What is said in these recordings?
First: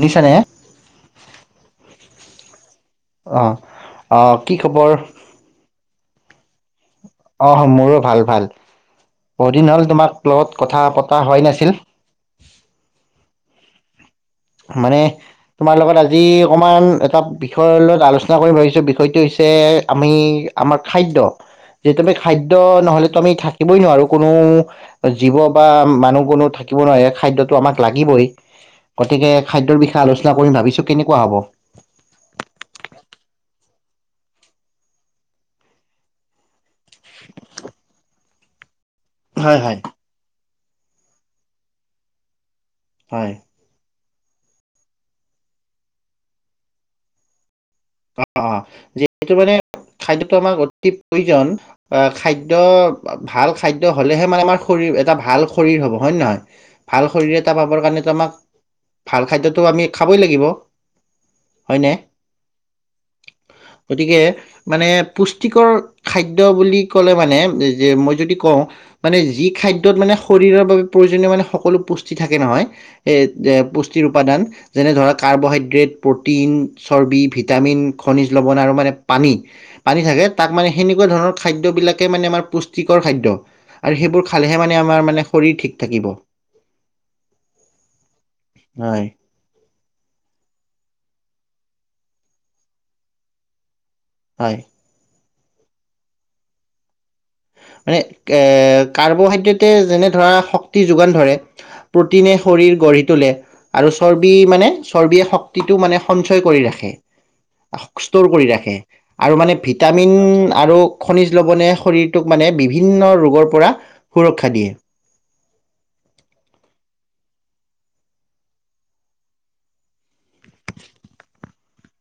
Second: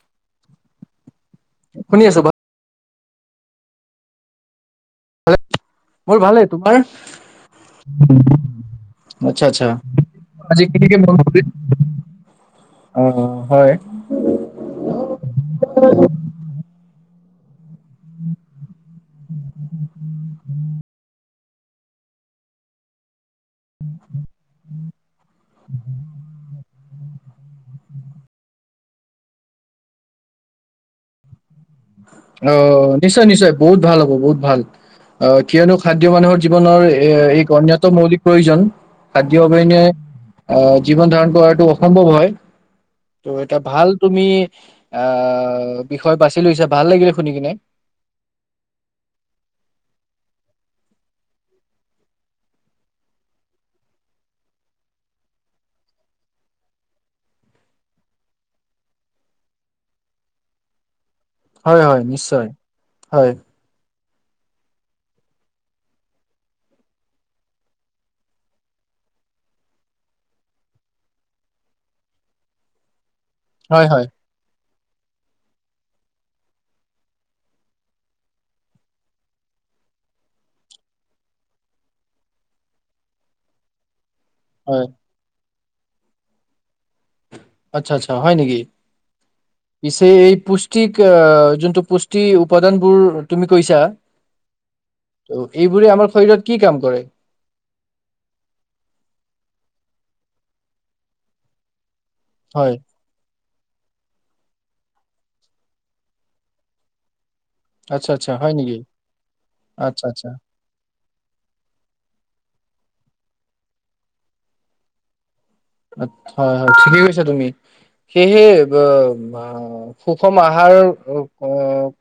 শুনিছানে? শুনি আছো বা অহ, অহ কি খবৰ? মোৰ ভালেই, তোমাৰ? অ মোৰো ভাল-ভাল। আচ্ছা আচ্ছা বহুদিন হল তোমাক লগত আজি কথা কেনেকে মন পতা কৰিল হয় নাছিল। অ হয়। মানে তোমাৰ লগত আজি অকমান এটা বিষয়ৰ লগত আলোচনা কৰি ভাবিছো বি সৈটো হৈছে আমি আমাৰ খাদ্য। যে তু আমি খাদ্য নহলে তো আমি থাকিবই নোৱাৰো কোনো জীৱ বা মানুহ কোনো থাকিব নোৱাৰে খাদ্যটো আমাক লাগিবই। গতিকে খাদ্যৰ বিষয়ে আলোচনা কৰিম ভাবিছো, কেনেকুৱা হ'ব? অহ, নিশ্চয়-নিশ্চয় বহুত ভাল হ'ব বহুত ভাল। অহ কিয়নো খাদ্য মানুহৰ জীৱনৰ এই গণ্যত মৌলিক প্ৰয়োজন। হয় হয়, খাদ্যবনে অহ, জীৱন ধাৰণ কৰাটো অসম্ভৱ হয়। ত' হয়। এটা ভাল তুমি, আহ বিষয় বাচি লৈছা। ভাল লাগিলে শুনি কিনে। অহ-অহ। যিহু মানে খাদ্যটো আমাক অতি প্ৰয়োজন, খাদ্য ভাল খাদ্য হ'লেহে মানে আমাৰ শৰীৰ এটা ভাল শৰীৰ হ'ব, হয়ে নহয়? ভাল শৰীৰ এটা পাব কাৰণো আমাক ভাল খাদ্যটো আমি খাবই লাগিব। হয়নে? হয়-হয়, নিশ্চয়। হয়। গতিকে, মানে পুষ্টিকৰ খাদ্য বুলি ক'লে মানে যে মই যদি কওঁ মানে যি খাদ্যত মানে শৰীৰৰ বাবে প্ৰয়োজনীয় মানে সকলো পুষ্টি থাকে নহয়। সেই হয় পুষ্টিৰ হয় উপাদান। যেনে ধৰা কাৰ্বহাইড্ৰেট প্ৰটিন চৰ্বি ভিত ভিটামিন, খনিজ লৱণ আৰু মানে পানী, পানী থাকে তাত মানে হেনুকা ধৰণৰ খাদ্য বিলাকে মানে আমাৰ পুষ্টিকৰ খাদ্য আৰু সেইবোৰ খালে মানে হয় আমাৰ মানে শৰীৰ ঠিক থাকিব আচ্ছা আচ্ছা হয় নেকি হয় পিছে এই পুষ্টিক অহ যোনটো পুষ্টি উপাদান বোৰ তুমি কৈছা হয় ত এইবোৰে আমাৰ শৰীৰত কি কাম কৰে মানে কে কাৰ্বহাইড্ৰেটে যেনে ধৰা শক্তি যোগান ধৰে প্ৰটিনে হয় শৰীৰ গঢ়ি তোলে আৰু চৰ্বি মানে চৰ্বিয়ে শক্তিটো মানে সঞ্চয় কৰি ৰাখে আচ্ছা ষ্টৰ আচ্ছা কৰি হয় নেকি ৰাখে আৰু মানে আচ্ছা ভিটামিন আচ্ছা আৰু খনিজ লৱণে শৰীৰ বিভিন্ন ৰোগৰ পৰা সুৰক্ষা দিয়ে হয় হয় ঠিকেই কৈছা তুমি সেয়েহে ব বা অ সুষম আহাৰ উ কো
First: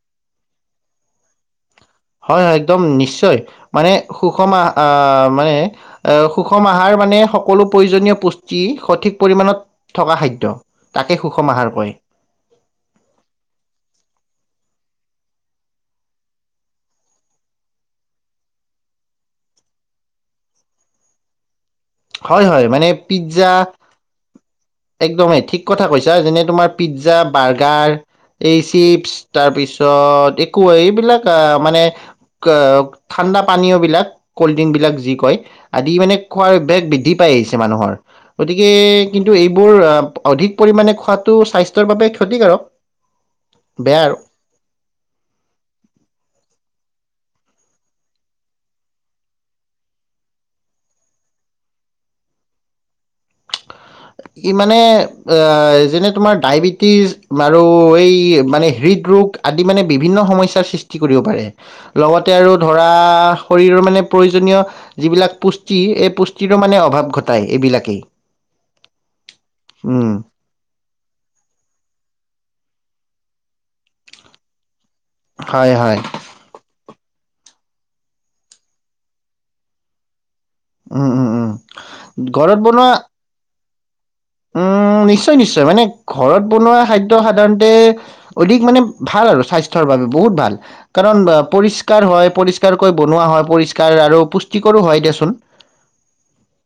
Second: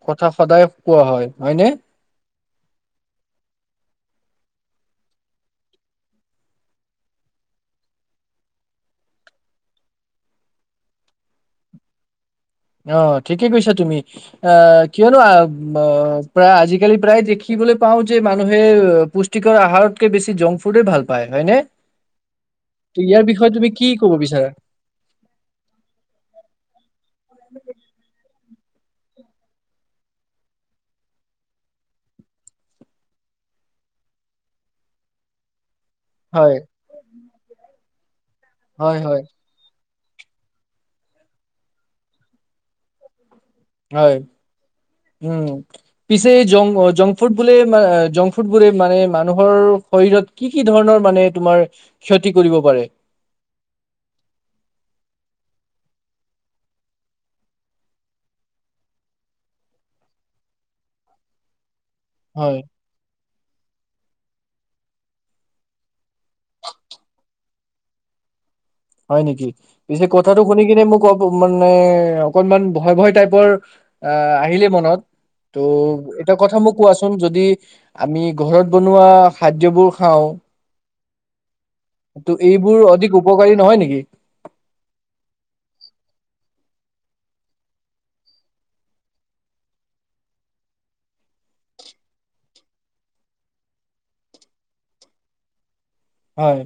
কথা সদায় কোৱা হয় হয়নে হয় হয় একদম নিশ্চয় মানে সুষম আহ আহ মানে এ সুষম আহাৰ মানে সকলো প্ৰয়োজনীয় পুষ্টি সঠিক পৰিমণত থকা খাদ্য তাকে সুষম আহাৰ কয় অ ঠিকেই কৈছা তুমি আহ কিয়নো আ ব প্ৰায় আজিকালি প্ৰায় দেখিবলৈ পাও যে মানুহে পুষ্টিকৰ আহাৰতকে বেছি জংক ফুডে ভাল পায় হয়নে হয় হয় মানে তো ইয়াৰ বিষয়ে পিজ্জা তুমি কি কব বিচাৰা একদমেই ঠিক কথা কৈছা যেনে তোমাৰ পিজ্জা বাৰ্গাৰ এই চিপচ তাৰপিছত একো এইবিলাক আহ মানে কা ঠাণ্ডা পানীও বিলাক কল্ড ড্ৰিংক বিলাক যি কয় আদি মানে খোৱাৰ হয় বৃদ্ধি পাই আহিছে মাত নহয় গতিকে হয় হয় কিন্তু এইবোৰ আ অধিক পৰিমাণে খোৱাটো স্বাস্থ্যৰ বাবে ক্ষতিকাৰক বেয়া আৰু হয় উম পিছে জং অ জ জংক ফুড বোলে আ জংক ফুড বোৰে মানে মানুহৰ শৰীৰত কি কি ধৰণৰ মানে তোমাৰ ক্ষতি কৰিব পাৰে ই মানে এ যেনে তোমাৰ ডায়বেটিছ আৰু এই মানে হৃদৰোগ আদি মানে বিভিন্ন সমস্যাৰ সৃষ্টি কৰিব পাৰে লগতে আৰু হয় ধৰা শৰীৰৰ মানে প্ৰয়োজনীয় যিবিলাক পুষ্টি এই পুষ্টিৰো মানে অভাৱ ঘটায় এইবিলাকেই হয় নিকি পিছে উম কথাটো শুনি কিনে মোক অপ মানে অকনমান ভয় ভয় টাইপ পৰ আ আহিলে মনত ত' হয় হয় এটাৰ কথা মোক কোৱাছো হম যদি আমি ঘৰত বনোৱা খাদ্যবোৰ খাওঁ উম উম উম ত' এইবোৰ অধিক উপকাৰী নহয় নি কি উ নিশ্চয় নিশ্চয় মানে ঘৰত বনোৱা খাদ্য সাধাৰণতে অধিক মানে ভাল আৰু স্বাস্থ্যৰ বাবে, বহুত ভাল। কাৰণ পৰিষ্কাৰ হয় পৰিষ্কাৰকৈ বনোৱা হয় পৰিষ্কাৰ আৰু পুষ্টিকৰো হয় দেচোন। হয়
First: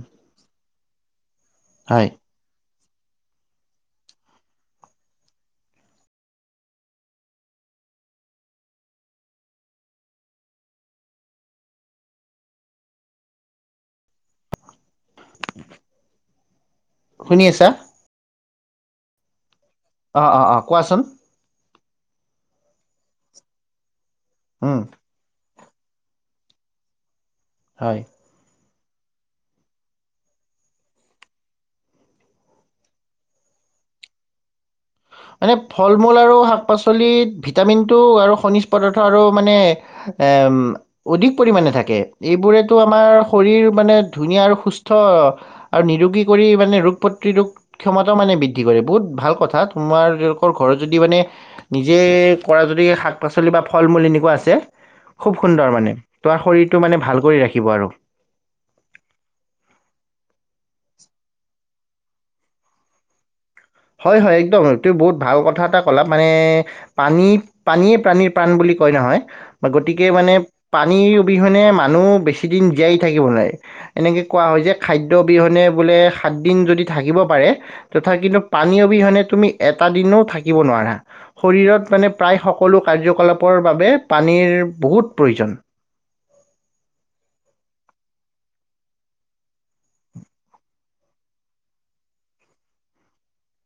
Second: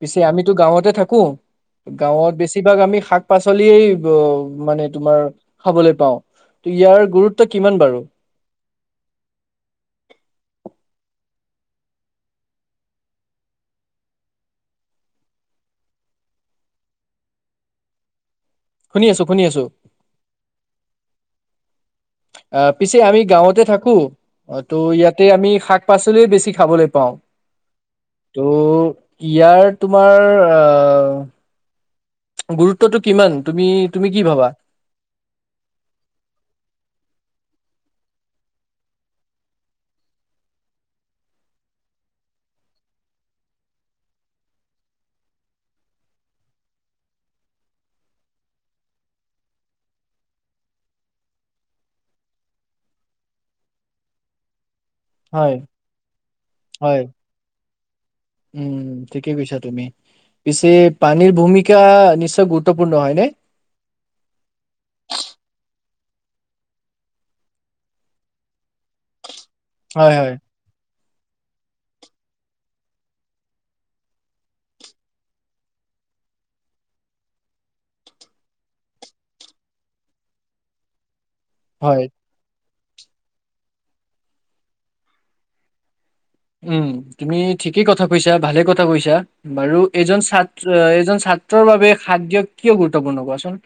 পিছে আমিতো গাঁৱতে থাকো। হয় গাঁৱত বেছিভাগ আমি শাক পাচলিয়েই মানে তোমাৰ খাবলৈ পাওঁ। ত ইয়াৰ গুৰুত্ব কিমান বাৰু? উ [inaudible] শুনি আছা? শুনি আছো -শুনি আছো অহ -অহ -অহ কোৱাচোন? আহ', পিছে আমি গাঁৱতে থাকো। অহ, ত' উম, ইয়াতে আমি শাক শাক পাচলিয়ে বেছি খাবলৈ পাওঁ। হয়। তহ ', ইয়াৰ তোমাৰ আহ ', গুৰুত্বটো কিমান, তুমি তুমি কি ভাবা? মানে ফল মূল আৰু শাক পাচলিত ভিটামিনটো আৰু খনিজ পদাৰ্থ আৰু মানে অধিক পৰিমাণে থাকে। এইবোৰেতো আমাৰ শৰীৰ মানে ধুনীয়া আৰু সুস্থ আৰু নিৰোগী কৰি মানে ৰোগ প্ৰতিৰোধ ক্ষমতাও মানে বৃদ্ধি কৰে বহুত ভাল কথাত। তোমাৰ তেওঁলোকৰ ঘৰত যদি মানে নিজে কৰা যদি শাক পাচলি বা ফল মূল এনেকুৱা আছে খুব হয়, সুন্দৰ মানে তোমাৰ শৰীৰটো মানে হয়, ভাল কৰি ৰাখিব আৰু উম, ঠিকেই কৈছা তুমি। পিছে পানীৰ ভূমিকা নিশ্চয় গুৰুত্বপূৰ্ণ হয়নে? হয়, হয় একদম, তুমি বহুত ভাল কথা এটা কলা মানে পানী পানীয়ে প্ৰণীৰ প্ৰাণ বুলি কয় নহয়। বা গতিকে হয় মানে হয় পানীৰ অবিহনে মানুহ বেছি দিন জীয়াই থাকিব নোৱাৰে। এনেকৈ কোৱা হয় যে খাদ্য অবিহনে বোলে সাতদিন যদি থাকিব পাৰে, তথাপি পানী অবিহনে তুমি এটা দিনও থাকিব নোৱাৰা। শৰীৰত হয় মানে প্ৰায় শক্তি সকলো কাৰ্যকলাপৰ বাবে পানীৰ বহুত প্ৰয়োজন। উম', তুমি ঠিকেই কথা কৈছা, ভালে কথা, কৈছা বাৰু এজন ছাত্ৰ, এজন ছাত্ৰৰ বাবে সাদ দিয় কিয় গুৰুত্বপূৰ্ণ কোৱাচোন?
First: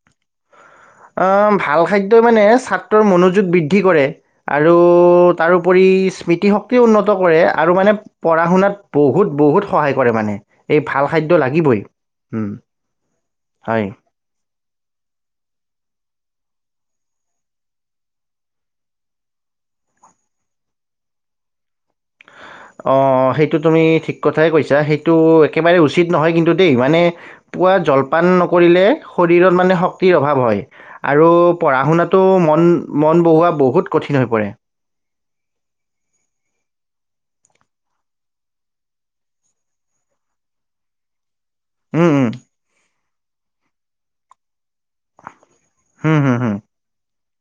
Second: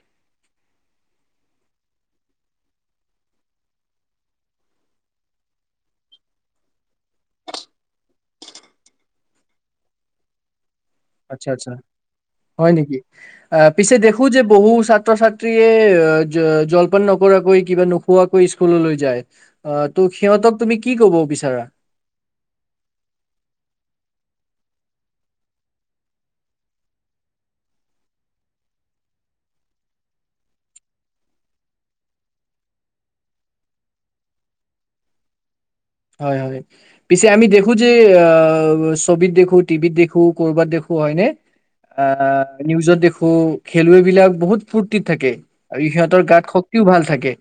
অহ ', ভাল খাদ্যই মানে ছাত্ৰৰ মনোযোগ বৃদ্ধি কৰে। আৰু তাৰোপৰি স্মৃতিশক্তি উন্নত কৰে, আৰু মানে পঢ়া শুনাত বহুত বহুত সহায় কৰে মানে। এই ভাল খাদ্য আচ্ছা- আচ্ছা লাগিবই উম, হয় নেকি, আহ ', হয় পিছে দেখো যে? বহু ছাত্ৰ ছাত্ৰীয়ে জল জলপান নকৰাকৈ কিবা নোখোৱাকৈ স্কুললৈ যায় আহ ত', সিহঁতক তুমি কি কব বিচাৰা? অহ, সেইটো তুমি ঠিক কথাই কৈছা সেইটো একেবাৰে উচিত নহয় কিন্তু দেই। মানে পুৱা জলপান নকৰিলে শৰীৰত মানে শক্তিৰ অভাৱ হয়। আৰু পঢ়া শুনাতো মন, মন বহোৱা বহুত কঠিন হৈ পৰে। হয়, হয় পিছে আমি দেখো যে আহ ', ছবিত দেখো টিভিত দেখো কৰ'বাত দেখো হয়নে। উম উম আহ, নিউজত দেখো। কু খেলুৱৈবিলাক বহুত ফুৰৰ্তিত থাকে। আৰু হুম সিহঁতৰ হুম গাত হুম শক্তিও ভাল থাকে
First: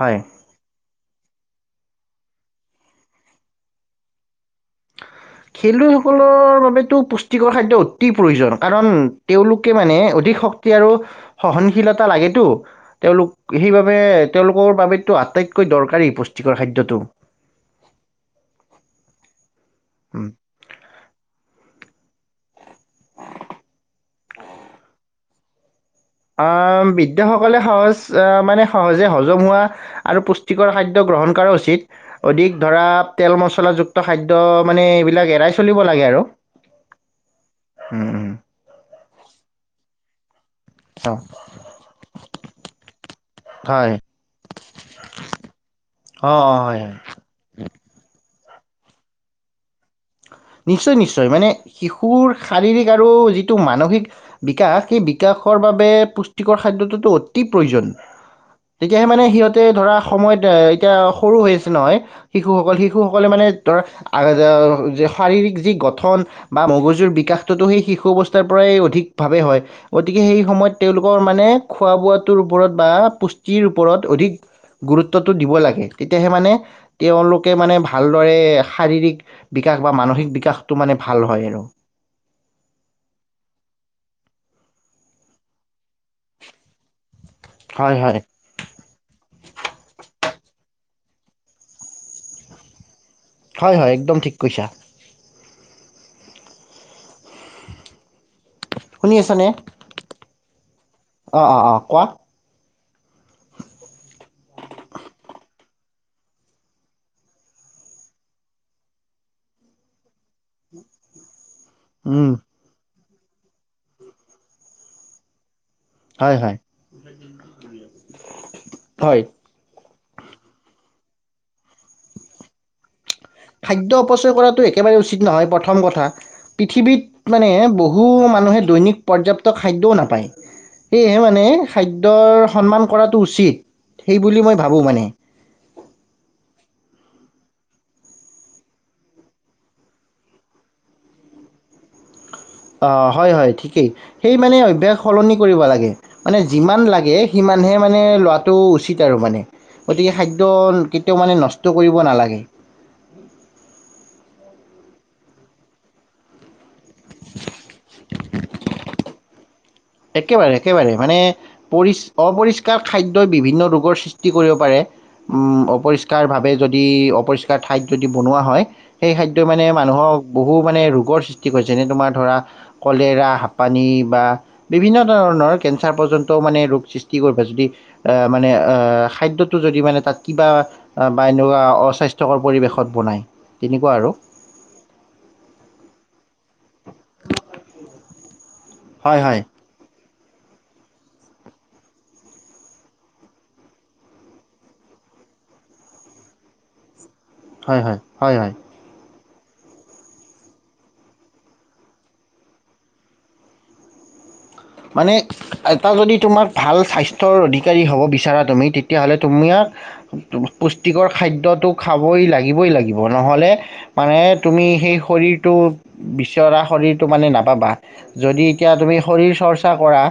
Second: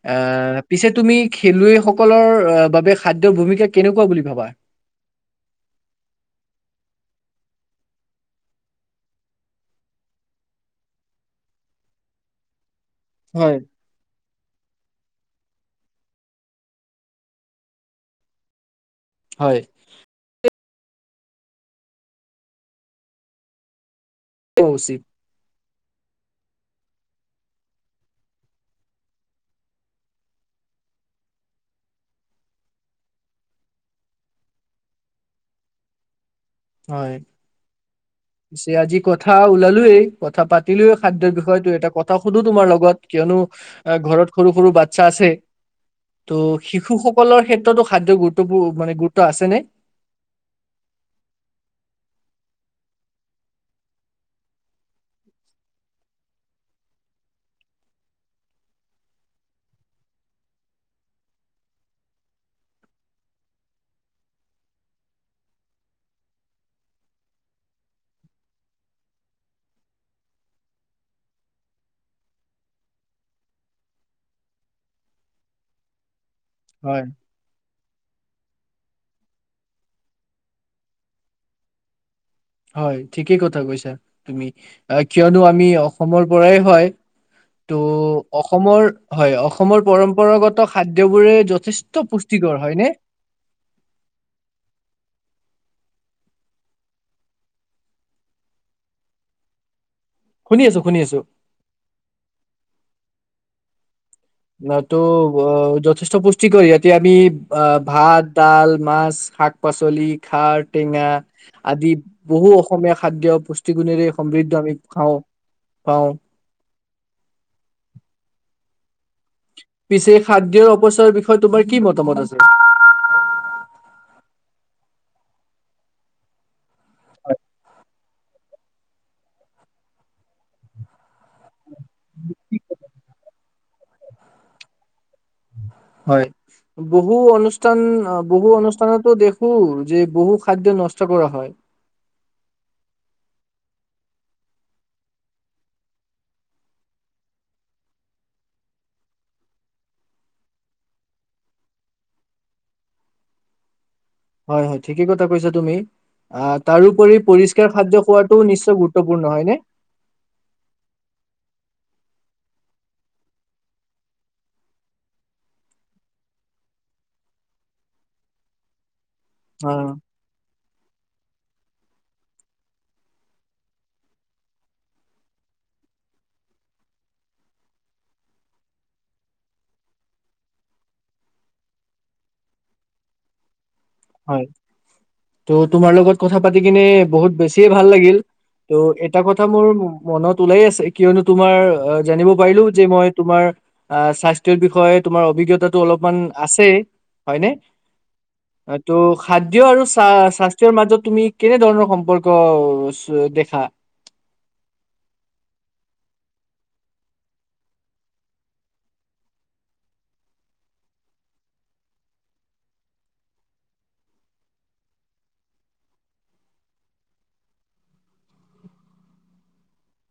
হয় আহ', পিছে তুমি খেলুৱৈসকলৰ বা খাদ্যৰ ভূমিকা কেনেকুৱা বুলি ভাবা? খেলুৱৈসকলৰ বাবেতো পুষ্টিকৰ খাদ্য অতি প্ৰয়োজন। কাৰণ তেওঁলোকে মানে অধিক শক্তি আৰু সহনশীলতা লাগেতো। হয় তেওঁলোক সেইবাবে তেওঁলোকৰ বাবেতো আটাইতকৈ কৈ দৰকাৰী পুষ্টিকৰ খাদ্যটো। হয়। উম। উচিত আহ', বৃদ্ধাসকলে সহজ আহ মানে সহজে হজম হোৱা আৰু পুষ্টিকৰ খাদ্য গ্ৰহণ কৰা উচিত অধিক ধৰা তেল মছলাযুক্ত খাদ্য মানে এইবিলাক এৰাই চলিব লাগে আৰু হয় উম, উম। পিছে আজি কথা ওলালোয়ে, কথা পাত পাতিলোয়ে অ, খাদ্যৰ বিষয়টো এটা কথা সুধো তোমাৰ লগত কিয়নো হয় ঘৰত সৰু সৰু বাচ্ছা আছে অঁ ত' অঁ হয় হয় শিশুসকলৰ ক্ষেত্ৰতো খাদ্য গুৰুত্ব মানে গুৰুত্ব আছে নে? নিশ্চয় নিশ্চয় মানে শিশুৰ শাৰীৰিক আৰু যিটো মানসিক বিকাশ সেই বিকাশৰ বাবে পুষ্টিকৰ খাদ্যটোতো অতি প্ৰয়োজন, তেতিয়াহে মানে সিহঁতে ধৰা সময়ত এতিয়া সৰু হৈ আছে নহয় শিশুসকল শিশুসকলে মানে ধৰা শাৰীৰিক যি গঠন বা মগজুৰ বিকাশটোতো সেই শিশু অৱস্থাৰ পৰাই অধিকভাৱে হয় গতিকে সেই সময়ত তেওঁলোকৰ মানে খোৱা বোৱাটোৰ ওপৰত বা পুষ্টিৰ ওপৰত অধিক গুৰুত্বটো দিব লাগে। তেতিয়াহে মানে হয়। তেওঁলোকে মানে ভা ভালদৰে শাৰীৰিক বিকাশ বা মানসিক বিকাশটো মানে ভাল হয় আৰু। হয় ঠিকেই কথা কৈছা তুমি কিয়নো আমি অসমৰ পৰাই হয় হয় হয় ত' অসমৰ হয় অসমৰ পৰম্পৰাগত খাদ্যবোৰে যথেষ্ট পুষ্টিকৰ হয়নে। হয় হয় একদম ঠিক কৈছা। শুনি আছা নে। শুনি আছো শুনি আছো। অঁ অ' - অ' কোৱা। নাতো যথেষ্ট পুষ্টিকৰ ইয়াতে আমি অঁ ভাত, ডাল, মাছ, শাক পাচলি, খাৰ টেঙা। আদি উম বহু অসমীয়া খাদ্য পুষ্টিগুণেৰে সমৃদ্ধ আমি খাওঁ। পাওঁ হয় হয়। হয়। পিছে খাদ্যৰ অপচয়ৰ বিষয়ে তোমাৰ কি মতামত আছে। খাদ্য অপচয় কৰাটো একেবাৰে উচিত নহয় প্ৰথম কথা পৃথিৱীত মানে বহু মানুহে দৈনিক পৰ্যাপ্ত খাদ্যও নাপায় সেয়েহে মানে খাদ্যৰ সন্মান কৰাটো উচিত। সেই বুলি মই ভাবো মানে। হয় বহু অনুষ্ঠান বহু অনুষ্ঠানতো দেখো যে বহু খাদ্য নষ্ট কৰা হয়। অঁ হয়-হয় ঠিকেই, সেই মানে অভ্যাস সলনি কৰিব লাগে মানে যিমান লাগে সিমানহে মানে লোৱাটো উচিত আৰু মানে গতিকে খাদ্য কেতিয়াও মানে নষ্ট কৰিব নালাগে। হয় হয় ঠিকেই কথা কৈছা তুমি। আঁ তাৰোপৰি পৰিস্কাৰ খাদ্য খোৱাটোও নিশ্চয় গুৰুত্বপূৰ্ণ হয় নে? একেবাৰে একেবাৰে মানে পৰি অপৰিষ্কাৰ খাদ্যই বিভিন্ন ৰোগৰ সৃষ্টি কৰিব পাৰে, উম অপৰিষ্কাৰভাৱে যদি অপৰিষ্কাৰ ঠাইত যদি বনোৱা হয়। সেই খাদ্যই মানে অ মানুহক বহুত মানে ৰোগৰ সৃষ্টি কৰে যেনে তোমাৰ ধৰা কলেৰা, হাপানি বা বিভিন্ন ধৰণৰ কেঞ্চাৰ পৰ্যন্তও মানে ৰোগ সৃষ্টি কৰিব যদি মানে অঁ খাদ্যটো যদি মানে তাত কিবা বা এনেকুৱা অস্বাস্থ্যকৰ পৰিৱেশত বনায়। তেনেকুৱা আৰু হয় ত' তোমাৰ লগত কথা পাতি কিনে বহুত বেছিয়ে ভাল লাগিল। ত' এটা হয় হয় কথা মোৰ মনত ওলাই আছে কিয়নো তোমাৰ জানিব পাৰিলো যে মই তোমাৰ আ স্বাস্থ্যৰ বিষয়ে তোমাৰ অভিজ্ঞতাটো অলপমান আছেই। হয় হয় হয় হয় ত' খাদ্য আৰু স্বাস্থ্যৰ মাজত তুমি কেনে ধৰণৰ সম্পৰ্ক দেখা মানে এটা যদি তোমাক ভাল স্বাস্থ্যৰ অধিকাৰী হ'ব বিচাৰা তুমি তেতিয়াহ'লে তোমাক পুষ্টিকৰ খাদ্যটো খাবই লাগিবই লাগিব নহ'লে মানে তুমি সেই শৰীৰটো বিচৰা শৰীৰটো মানে নাপাবা যদি এতিয়া তুমি শৰীৰ চৰ্চা চৰ্চা কৰা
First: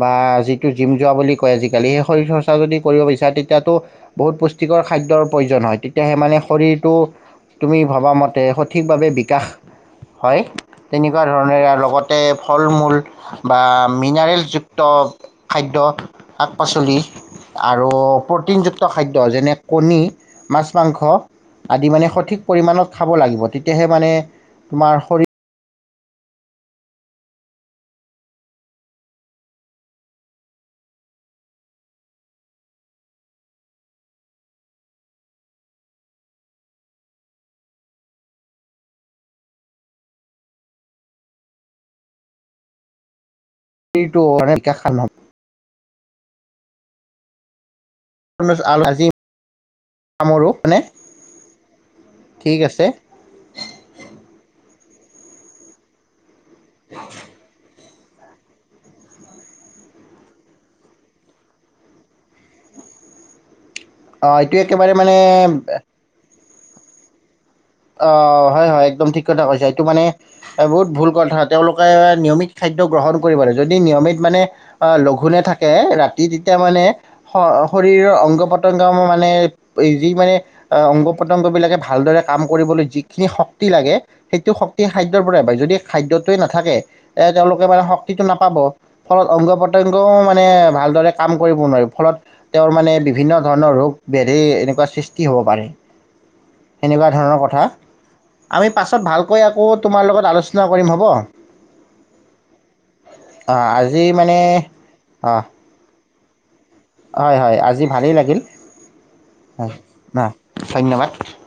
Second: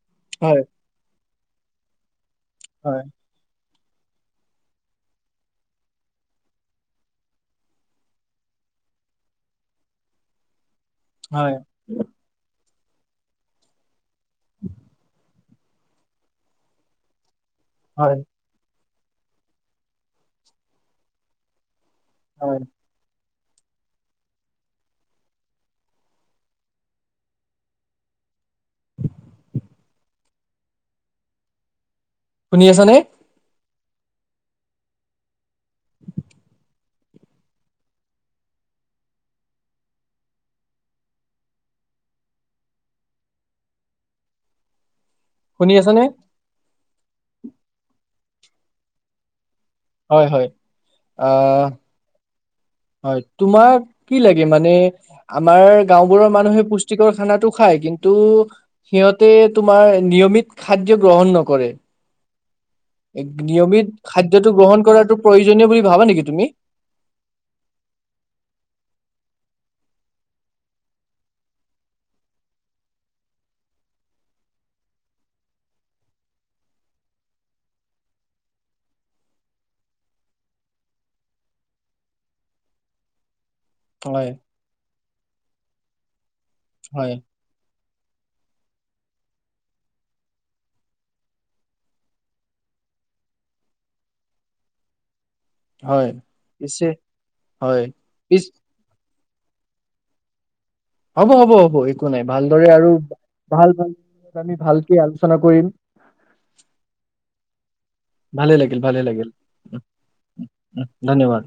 বা হয় যিটো জিম যোৱা বুলি কয় আজি গ'লেই শৰীৰ চৰ্চা যদি কৰিব হয় বিচাৰে তেতিয়াতো বহুত পুষ্টিকৰ খাদ্যৰ প্ৰয়োজন হয় তেতিয়া সেই মানে শৰীৰটো তুমি ভবাামতে সঠিকভাৱে বিকাশ হয় তেনেকুৱা হয় ধৰণৰৰে লগতে ফল মূল মূল বা মিনাৰেলযুক্ত খাদ্য শাক পাচলি আৰু হয় প্ৰটিন জাতীয় যুুক্ত খাদ্য যেনে কণী মাছ মাংস আদি মানে সঠিক হয় পৰিমাণত খাব লাগিব। তেতিয়াহে মানে তোমাৰ শৰীৰ [inaudible] শুনি আছা নে? [inaudible] এইটো এনেকে খাম আৰু [unintelligible] শুনি আছা নে? [unintelligible] হয় হয় সামৰোঁ মানে আঁহ ঠিক আছে হয় তোমাক কি লাগে মানে আমাৰ গাঁওবোৰৰ মানুহে পুষ্টিকৰ খানাটো খায় কিন্তু কিন্ত সিহঁতে তোমাৰ নিয়মিত খাদ্য গ্ৰহণ নকৰে নিয়মিত অঁ খাদ্যটো এইটো গ্ৰহণ একেবাৰে কৰাটো মানে প্ৰয়োজনীয় বুলি ভাবা নেকি তুমি আহ হয় হয় একদম ঠিক কথা কৈছে এইটো মানে বহুত ভুল কথা তেওঁলোকে নিয়মিত খাদ্য গ্ৰহণ কৰিব লাগে যদি নিয়মিত মানে লঘোনে থাকে ৰাতি তেতিয়া মানে শৰীৰৰ অংগ পতংগ মানে যি মানে অংগ পতংগ বিলাকে ভালদৰে কাম কৰিবলৈ যিখিনি শক্তি শক্তি লাগে হয় সেইটো শক্তিে খাদ্যৰ পৰাই পায় যদি খাদ্যত যদি নাথাকে হয় এ তেওঁলোকে মানে শক্তি শক্তিটো নাপাব ফলত অংগ প্ৰতংগও মানে ভালদৰে কাম কৰিব নোৱাৰিব ফলত তেওঁৰ মানে বিভিন্ন ধৰণৰ ৰোগ বেধি এনেকুৱা সৃষ্টি হয় পিছে ন কথা হয় পিছ আমি পাছত ভালকৈ আকৌ তোমাৰ লগত আলোচ- হ'ব হ'ব হ'ব একো নাই ভালদৰে আৰু আহ ভাল ভাল আজি মানে আমি ভালকে আলোচনা অঁ কৰিম [inaudible] হয় হয় আজি ভালে লাগিল ভালে লাগিল হয় উ অঁ উ ধন্যবাদ